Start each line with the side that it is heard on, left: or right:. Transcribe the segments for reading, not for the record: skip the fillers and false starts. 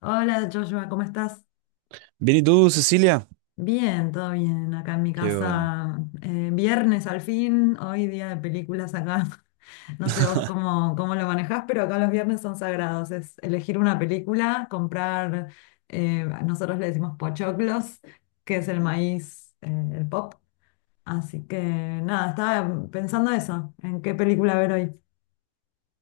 left: Hola Joshua, ¿cómo estás?
right: Bien, ¿y tú, Cecilia?
left: Bien, todo bien. Acá en mi
right: Qué bueno.
left: casa, viernes al fin, hoy día de películas acá. No sé vos cómo lo manejás, pero acá los viernes son sagrados. Es elegir una película, comprar, nosotros le decimos pochoclos, que es el maíz, el pop. Así que nada, estaba pensando eso, en qué película ver hoy.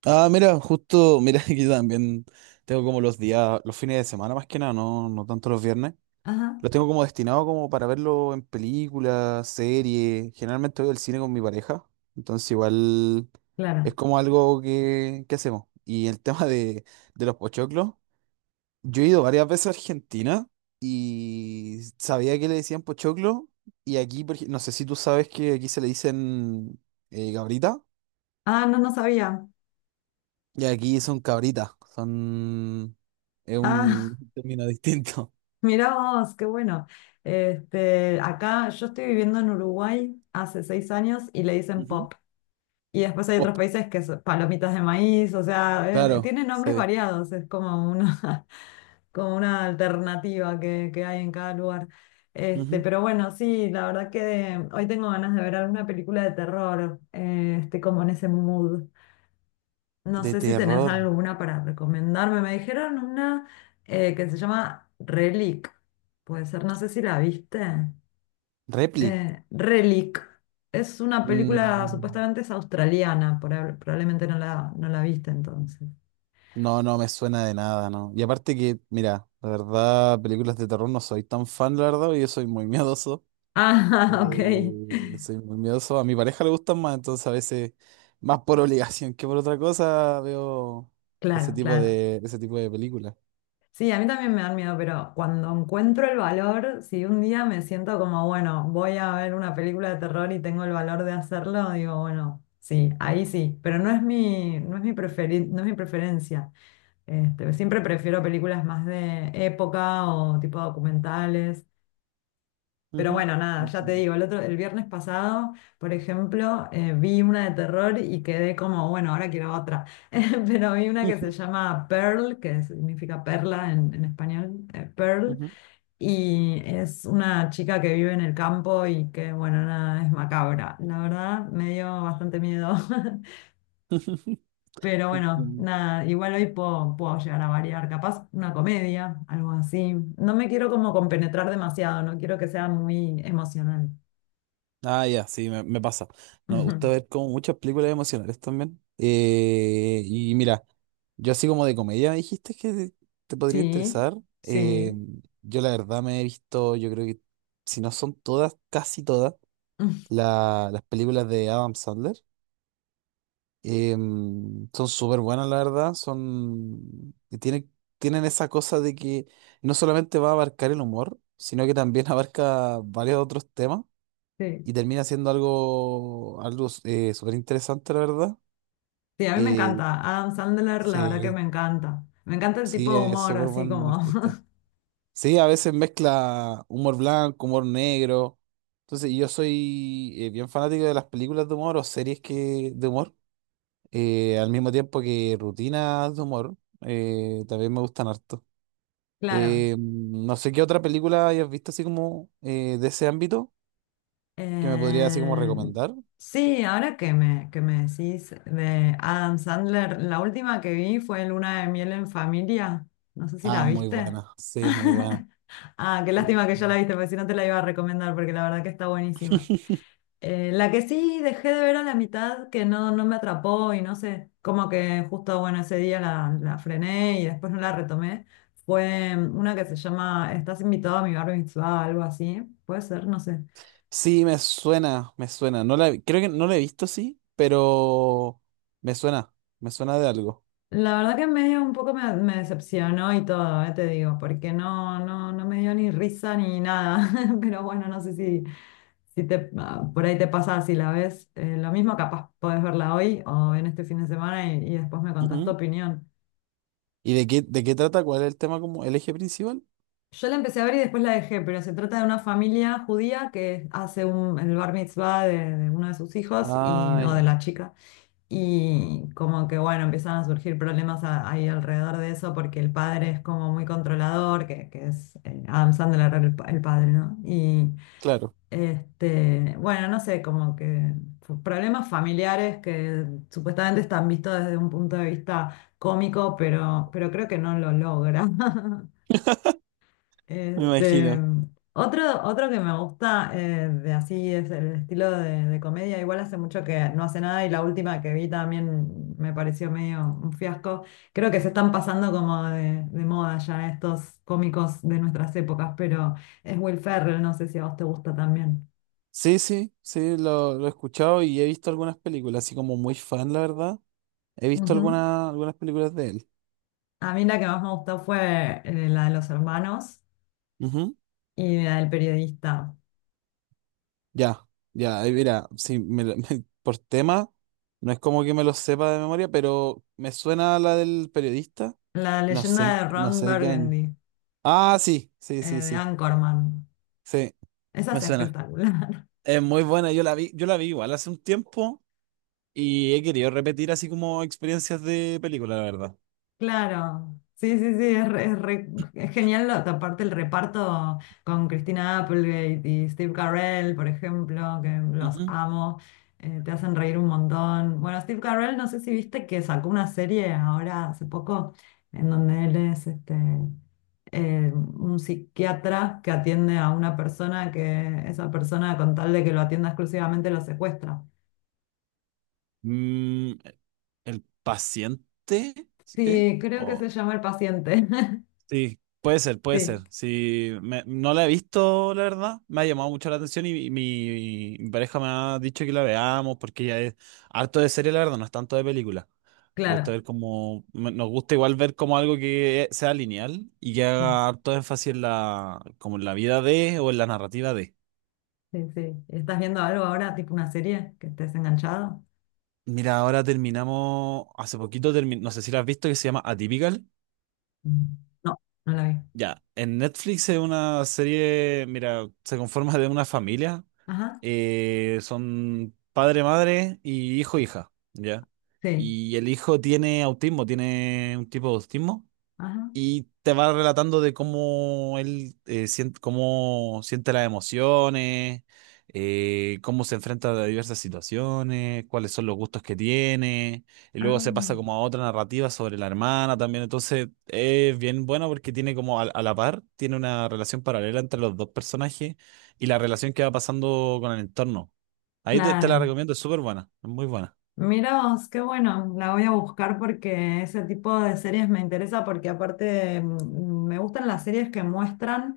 right: Ah, mira, justo, mira, que yo también tengo como los días, los fines de semana más que nada, no, no tanto los viernes.
left: Ajá,
right: Los tengo como destinados como para verlo en películas, series. Generalmente voy al cine con mi pareja, entonces igual es
left: claro.
right: como algo que hacemos. Y el tema de los pochoclos, yo he ido varias veces a Argentina y sabía que le decían pochoclo. Y aquí, no sé si tú sabes que aquí se le dicen gabrita.
left: Ah, no, no sabía.
right: Y aquí son cabritas, son... Es
left: Ah.
right: un término distinto.
left: Mirá vos, qué bueno. Este, acá yo estoy viviendo en Uruguay hace 6 años y le dicen
right: Ujú.
left: pop. Y después hay otros
right: Pop,
left: países que son palomitas de maíz, o sea, es-
right: claro,
left: tienen nombres
right: sí.
left: variados, es como una, como una alternativa que hay en cada lugar. Este,
right: Ujú.
left: pero bueno, sí, la verdad que hoy tengo ganas de ver alguna película de terror, este, como en ese mood. No
right: De
left: sé si tenés
right: terror.
left: alguna para recomendarme. Me dijeron una que se llama Relic. Puede ser, no sé si la viste.
right: Replic.
left: Relic. Es una película,
right: Mm,
left: supuestamente es australiana, probablemente no no la viste entonces.
right: no, no me suena de nada, ¿no? Y aparte que, mira, la verdad, películas de terror no soy tan fan, la verdad, y yo soy muy miedoso.
left: Ah, ok.
right: Soy muy miedoso. A mi pareja le gustan más, entonces a veces, más por obligación que por otra cosa, veo ese
left: Claro,
right: tipo
left: claro.
right: ese tipo de películas.
left: Sí, a mí también me dan miedo, pero cuando encuentro el valor, si un día me siento como, bueno, voy a ver una película de terror y tengo el valor de hacerlo, digo, bueno, sí, ahí sí, pero no es no es mi no es mi preferencia. Este, siempre prefiero películas más de época o tipo documentales. Pero
right: Ujú.
left: bueno, nada, ya te
right: Entiendo.
left: digo, el viernes pasado, por ejemplo, vi una de terror y quedé como, bueno, ahora quiero otra. Pero vi una que se
right: Ujú,
left: llama Pearl, que significa perla en español, Pearl,
right: ujú.
left: y es una chica que vive en el campo y que, bueno, nada, es macabra. La verdad, me dio bastante miedo. Pero bueno,
right: Entiendo.
left: nada, igual hoy puedo llegar a variar, capaz una comedia, algo así. No me quiero como compenetrar demasiado, no quiero que sea muy emocional.
right: Ah, ya, sí, me pasa. No, me gusta
left: Ujú.
right: ver como muchas películas emocionales también. Y mira, yo así como de comedia me dijiste te podría
left: Sí,
right: interesar.
left: sí,
right: Eh, yo la verdad me he visto, yo creo que si no son todas, casi todas,
left: mm,
right: las películas de Adam Sandler. Eh, son súper buenas, la verdad. Tienen esa cosa de que no solamente va a abarcar el humor, sino que también abarca varios otros temas
left: sí.
right: y termina siendo algo, algo súper interesante, la verdad.
left: Sí, a mí me
right: Eh,
left: encanta. Adam Sandler, la verdad que me
right: sí,
left: encanta. Me encanta el tipo
right: sí,
left: de
right: es
left: humor,
right: súper
left: así
right: buen
left: como.
right: artista. Sí, a veces mezcla humor blanco, humor negro. Entonces, yo soy bien fanático de las películas de humor o series de humor, al mismo tiempo que rutinas de humor, también me gustan harto.
left: Claro.
right: No sé qué otra película hayas visto así como de ese ámbito que me podría así como
left: Eh,
right: recomendar.
left: sí, ahora que me decís de Adam Sandler, la última que vi fue Luna de Miel en Familia. No sé si
right: Ah,
left: la
right: muy
left: viste.
right: buena. Sí, es muy buena.
left: Ah, qué
right: Muy
left: lástima que ya
right: buena.
left: la viste, porque si no te la iba a recomendar, porque la verdad que está buenísima. La que sí dejé de ver a la mitad, que no, no me atrapó y no sé, como que justo, bueno, ese día la frené y después no la retomé, fue una que se llama Estás invitado a mi bar mitzvah, algo así, puede ser, no sé.
right: Sí, me suena, me suena. No la, creo que no la he visto, sí, pero me suena, me suena de algo.
left: La verdad que medio un poco me decepcionó y todo, te digo, porque no me dio ni risa ni nada, pero bueno, no sé si, si te, ah, por ahí te pasa, si la ves, lo mismo capaz podés verla hoy o en este fin de semana y después me contás tu
right: Ujú.
left: opinión.
right: ¿Y de qué trata? ¿Cuál es el tema como el eje principal?
left: Yo la empecé a ver y después la dejé, pero se trata de una familia judía que hace un, el bar mitzvah de uno de sus hijos y,
right: Ah,
left: o de
right: ya,
left: la chica. Y como que bueno, empiezan a surgir problemas ahí alrededor de eso porque el padre es como muy controlador, que es Adam Sandler el padre, ¿no? Y
right: claro,
left: este, bueno, no sé, como que problemas familiares que supuestamente están vistos desde un punto de vista cómico, pero creo que no lo logra.
right: me
left: Este,
right: imagino.
left: otro que me gusta de así es el estilo de comedia. Igual hace mucho que no hace nada y la última que vi también me pareció medio un fiasco. Creo que se están pasando como de moda ya estos cómicos de nuestras épocas, pero es Will Ferrell, no sé si a vos te gusta también.
right: Sí, sí, sí, lo he escuchado y he visto algunas películas, así como muy fan, la verdad. He visto
left: Ujú.
right: algunas películas de él.
left: A mí la que más me gustó fue la de los hermanos y la del periodista.
right: Ya, ya, ahí mira, si me lo- por tema, no es como que me lo sepa de memoria, pero me suena la del periodista.
left: La
right: No sé,
left: leyenda de
right: no
left: Ron
right: sé de qué año.
left: Burgundy,
right: Ah, sí, sí, sí,
left: de
right: sí,
left: Anchorman.
right: sí,
left: Esa
right: me
left: es
right: suena.
left: espectacular.
right: Es muy buena, yo la vi igual hace un tiempo y he querido repetir así como experiencias de película, la verdad.
left: Claro, sí, sí, sí, es, es genial, lo- aparte el reparto con Christina Applegate y Steve Carell, por ejemplo, que los
right: Ujú.
left: amo, te hacen reír un montón. Bueno, Steve Carell, no sé si viste que sacó una serie ahora hace poco en donde él es este, un psiquiatra que atiende a una persona que esa persona con tal de que lo atienda exclusivamente lo secuestra.
right: Mm, el paciente, ¿eh?
left: Sí, creo que se llama El Paciente.
right: Sí, puede ser, puede ser.
left: Sí,
right: Sí, no la he visto, la verdad. Me ha llamado mucho la atención y mi pareja me ha dicho que la veamos porque ella es harto de serie, la verdad, no es tanto de película. Le gusta
left: claro.
right: ver como, nos gusta igual ver como algo que sea lineal y que haga harto énfasis en la, como en la vida de o en la narrativa de.
left: Sí, sí. ¿Estás viendo algo ahora, tipo una serie que estés enganchado?
right: Mira, ahora terminamos, hace poquito terminó, no sé si la has visto, que se llama Atypical.
left: Mm. No, no la vi.
right: Ya, en Netflix es una serie, mira, se conforma de una familia.
left: Ajá,
right: Son padre, madre y hijo, hija, ¿ya?
left: sí.
right: Y el hijo tiene autismo, tiene un tipo de autismo
left: Ajá.
right: y te va relatando de cómo él cómo siente las emociones, cómo se enfrenta a diversas situaciones, cuáles son los gustos que tiene, y luego se pasa
left: Ah,
right: como a otra narrativa sobre la hermana también. Entonces es bien bueno porque tiene como a la par, tiene una relación paralela entre los dos personajes y la relación que va pasando con el entorno. Te la
left: claro.
right: recomiendo, es súper buena, es muy buena.
left: Mira vos, qué bueno, la voy a buscar porque ese tipo de series me interesa porque aparte me gustan las series que muestran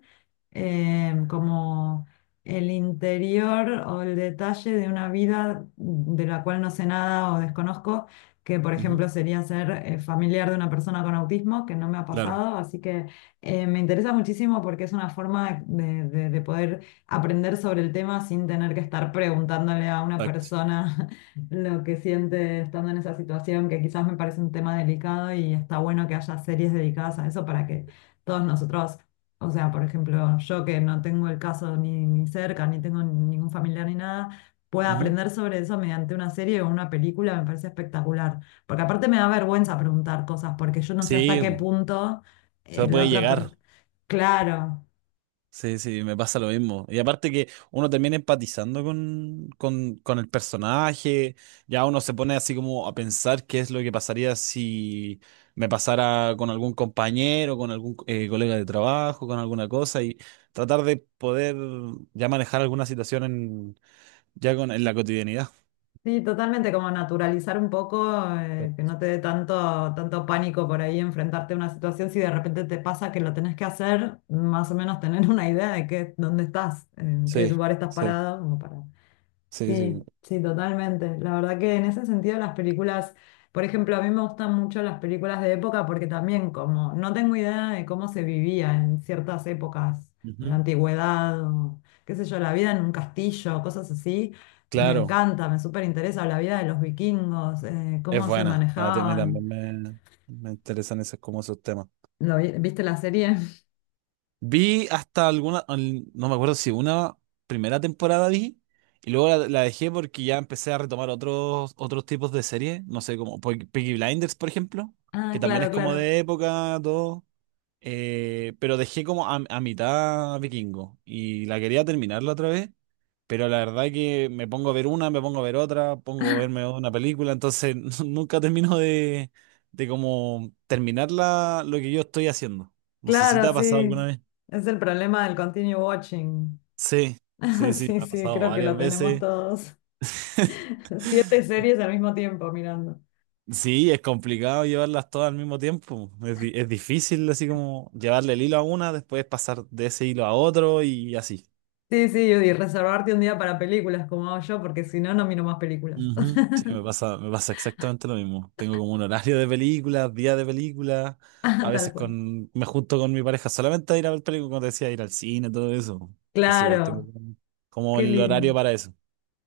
left: como el interior o el detalle de una vida de la cual no sé nada o desconozco, que por
right: Ujú.
left: ejemplo sería ser familiar de una persona con autismo, que no me ha
right: Claro,
left: pasado, así que me interesa muchísimo porque es una forma de poder aprender sobre el tema sin tener que estar preguntándole a una
right: exacto.
left: persona lo que siente estando en esa situación, que quizás me parece un tema delicado y está bueno que haya series dedicadas a eso para que todos nosotros, o sea, por ejemplo, yo que no tengo el caso ni cerca, ni tengo ningún familiar ni nada, pueda
right: Ujú.
left: aprender sobre eso mediante una serie o una película, me parece espectacular. Porque aparte me da vergüenza preguntar cosas, porque yo no sé hasta
right: Sí,
left: qué
right: po,
left: punto
right: se
left: la
right: puede
left: otra persona...
right: llegar.
left: Claro.
right: Sí, sí, me pasa lo mismo. Y aparte que uno termina empatizando con el personaje, ya uno se pone así como a pensar qué es lo que pasaría si me pasara con algún compañero, con algún colega de trabajo, con alguna cosa, y tratar de poder ya manejar alguna situación en, ya con, en la cotidianidad.
left: Sí, totalmente, como naturalizar un poco, que no te dé tanto pánico por ahí enfrentarte a una situación. Si de repente te pasa que lo tenés que hacer, más o menos tener una idea de qué, dónde estás, en qué
right: Sí,
left: lugar estás
right: sí,
left: parado, como para
right: sí, sí.
left: sí, sí, totalmente. La verdad que en ese sentido las películas, por ejemplo, a mí me gustan mucho las películas de época porque también como no tengo idea de cómo se vivía en ciertas épocas, en la
right: Ujú.
left: antigüedad, o, qué sé yo, la vida en un castillo, cosas así, me
right: Claro,
left: encanta, me súper interesa la vida de los vikingos,
right: es
left: cómo se
right: buena. A mí
left: manejaban.
right: también me interesan esos, como esos temas.
left: ¿Lo viste la serie?
right: Vi hasta alguna, no me acuerdo si una primera temporada vi y luego la dejé porque ya empecé a retomar otros tipos de series, no sé, como Peaky Blinders, por ejemplo,
left: Ah,
right: que también
left: claro,
right: es como
left: claro.
right: de época, todo, pero dejé como a mitad Vikingo y la quería terminarla otra vez, pero la verdad que me pongo a ver una, me pongo a ver otra, pongo a verme una película, entonces nunca termino de como terminar lo que yo estoy haciendo. No sé si te
left: Claro,
right: ha pasado
left: sí.
right: alguna vez.
left: Es el problema del continue watching.
right: Sí, sí, sí,
left: Sí,
right: me ha
left: sí,
right: pasado
left: creo que lo
right: varias
left: tenemos
right: veces.
left: todos. Siete series al mismo tiempo mirando.
right: Sí, es complicado llevarlas todas al mismo tiempo. Es difícil así como llevarle el hilo a una, después pasar de ese hilo a otro y así.
left: Sí, sí, y reservarte un día para películas como hago yo, porque si no, no miro más películas.
right: Ujú. Sí, me pasa exactamente lo mismo. Tengo como un horario de películas, día de películas.
left: Ah,
right: A
left: tal
right: veces
left: cual.
right: me junto con mi pareja solamente a ir a ver películas, como te decía, ir al cine, todo eso. Entonces igual tengo
left: Claro,
right: como
left: qué
right: el horario
left: lindo,
right: para eso.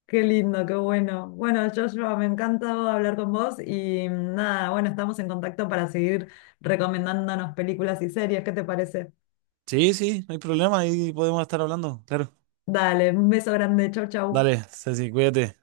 left: qué lindo, qué bueno. Bueno, Joshua, me encanta hablar con vos y nada, bueno, estamos en contacto para seguir recomendándonos películas y series. ¿Qué te parece?
right: Sí, sí, no hay problema, ahí podemos estar hablando, claro.
left: Dale, un beso grande, chau, chau.
right: Dale, Ceci, cuídate.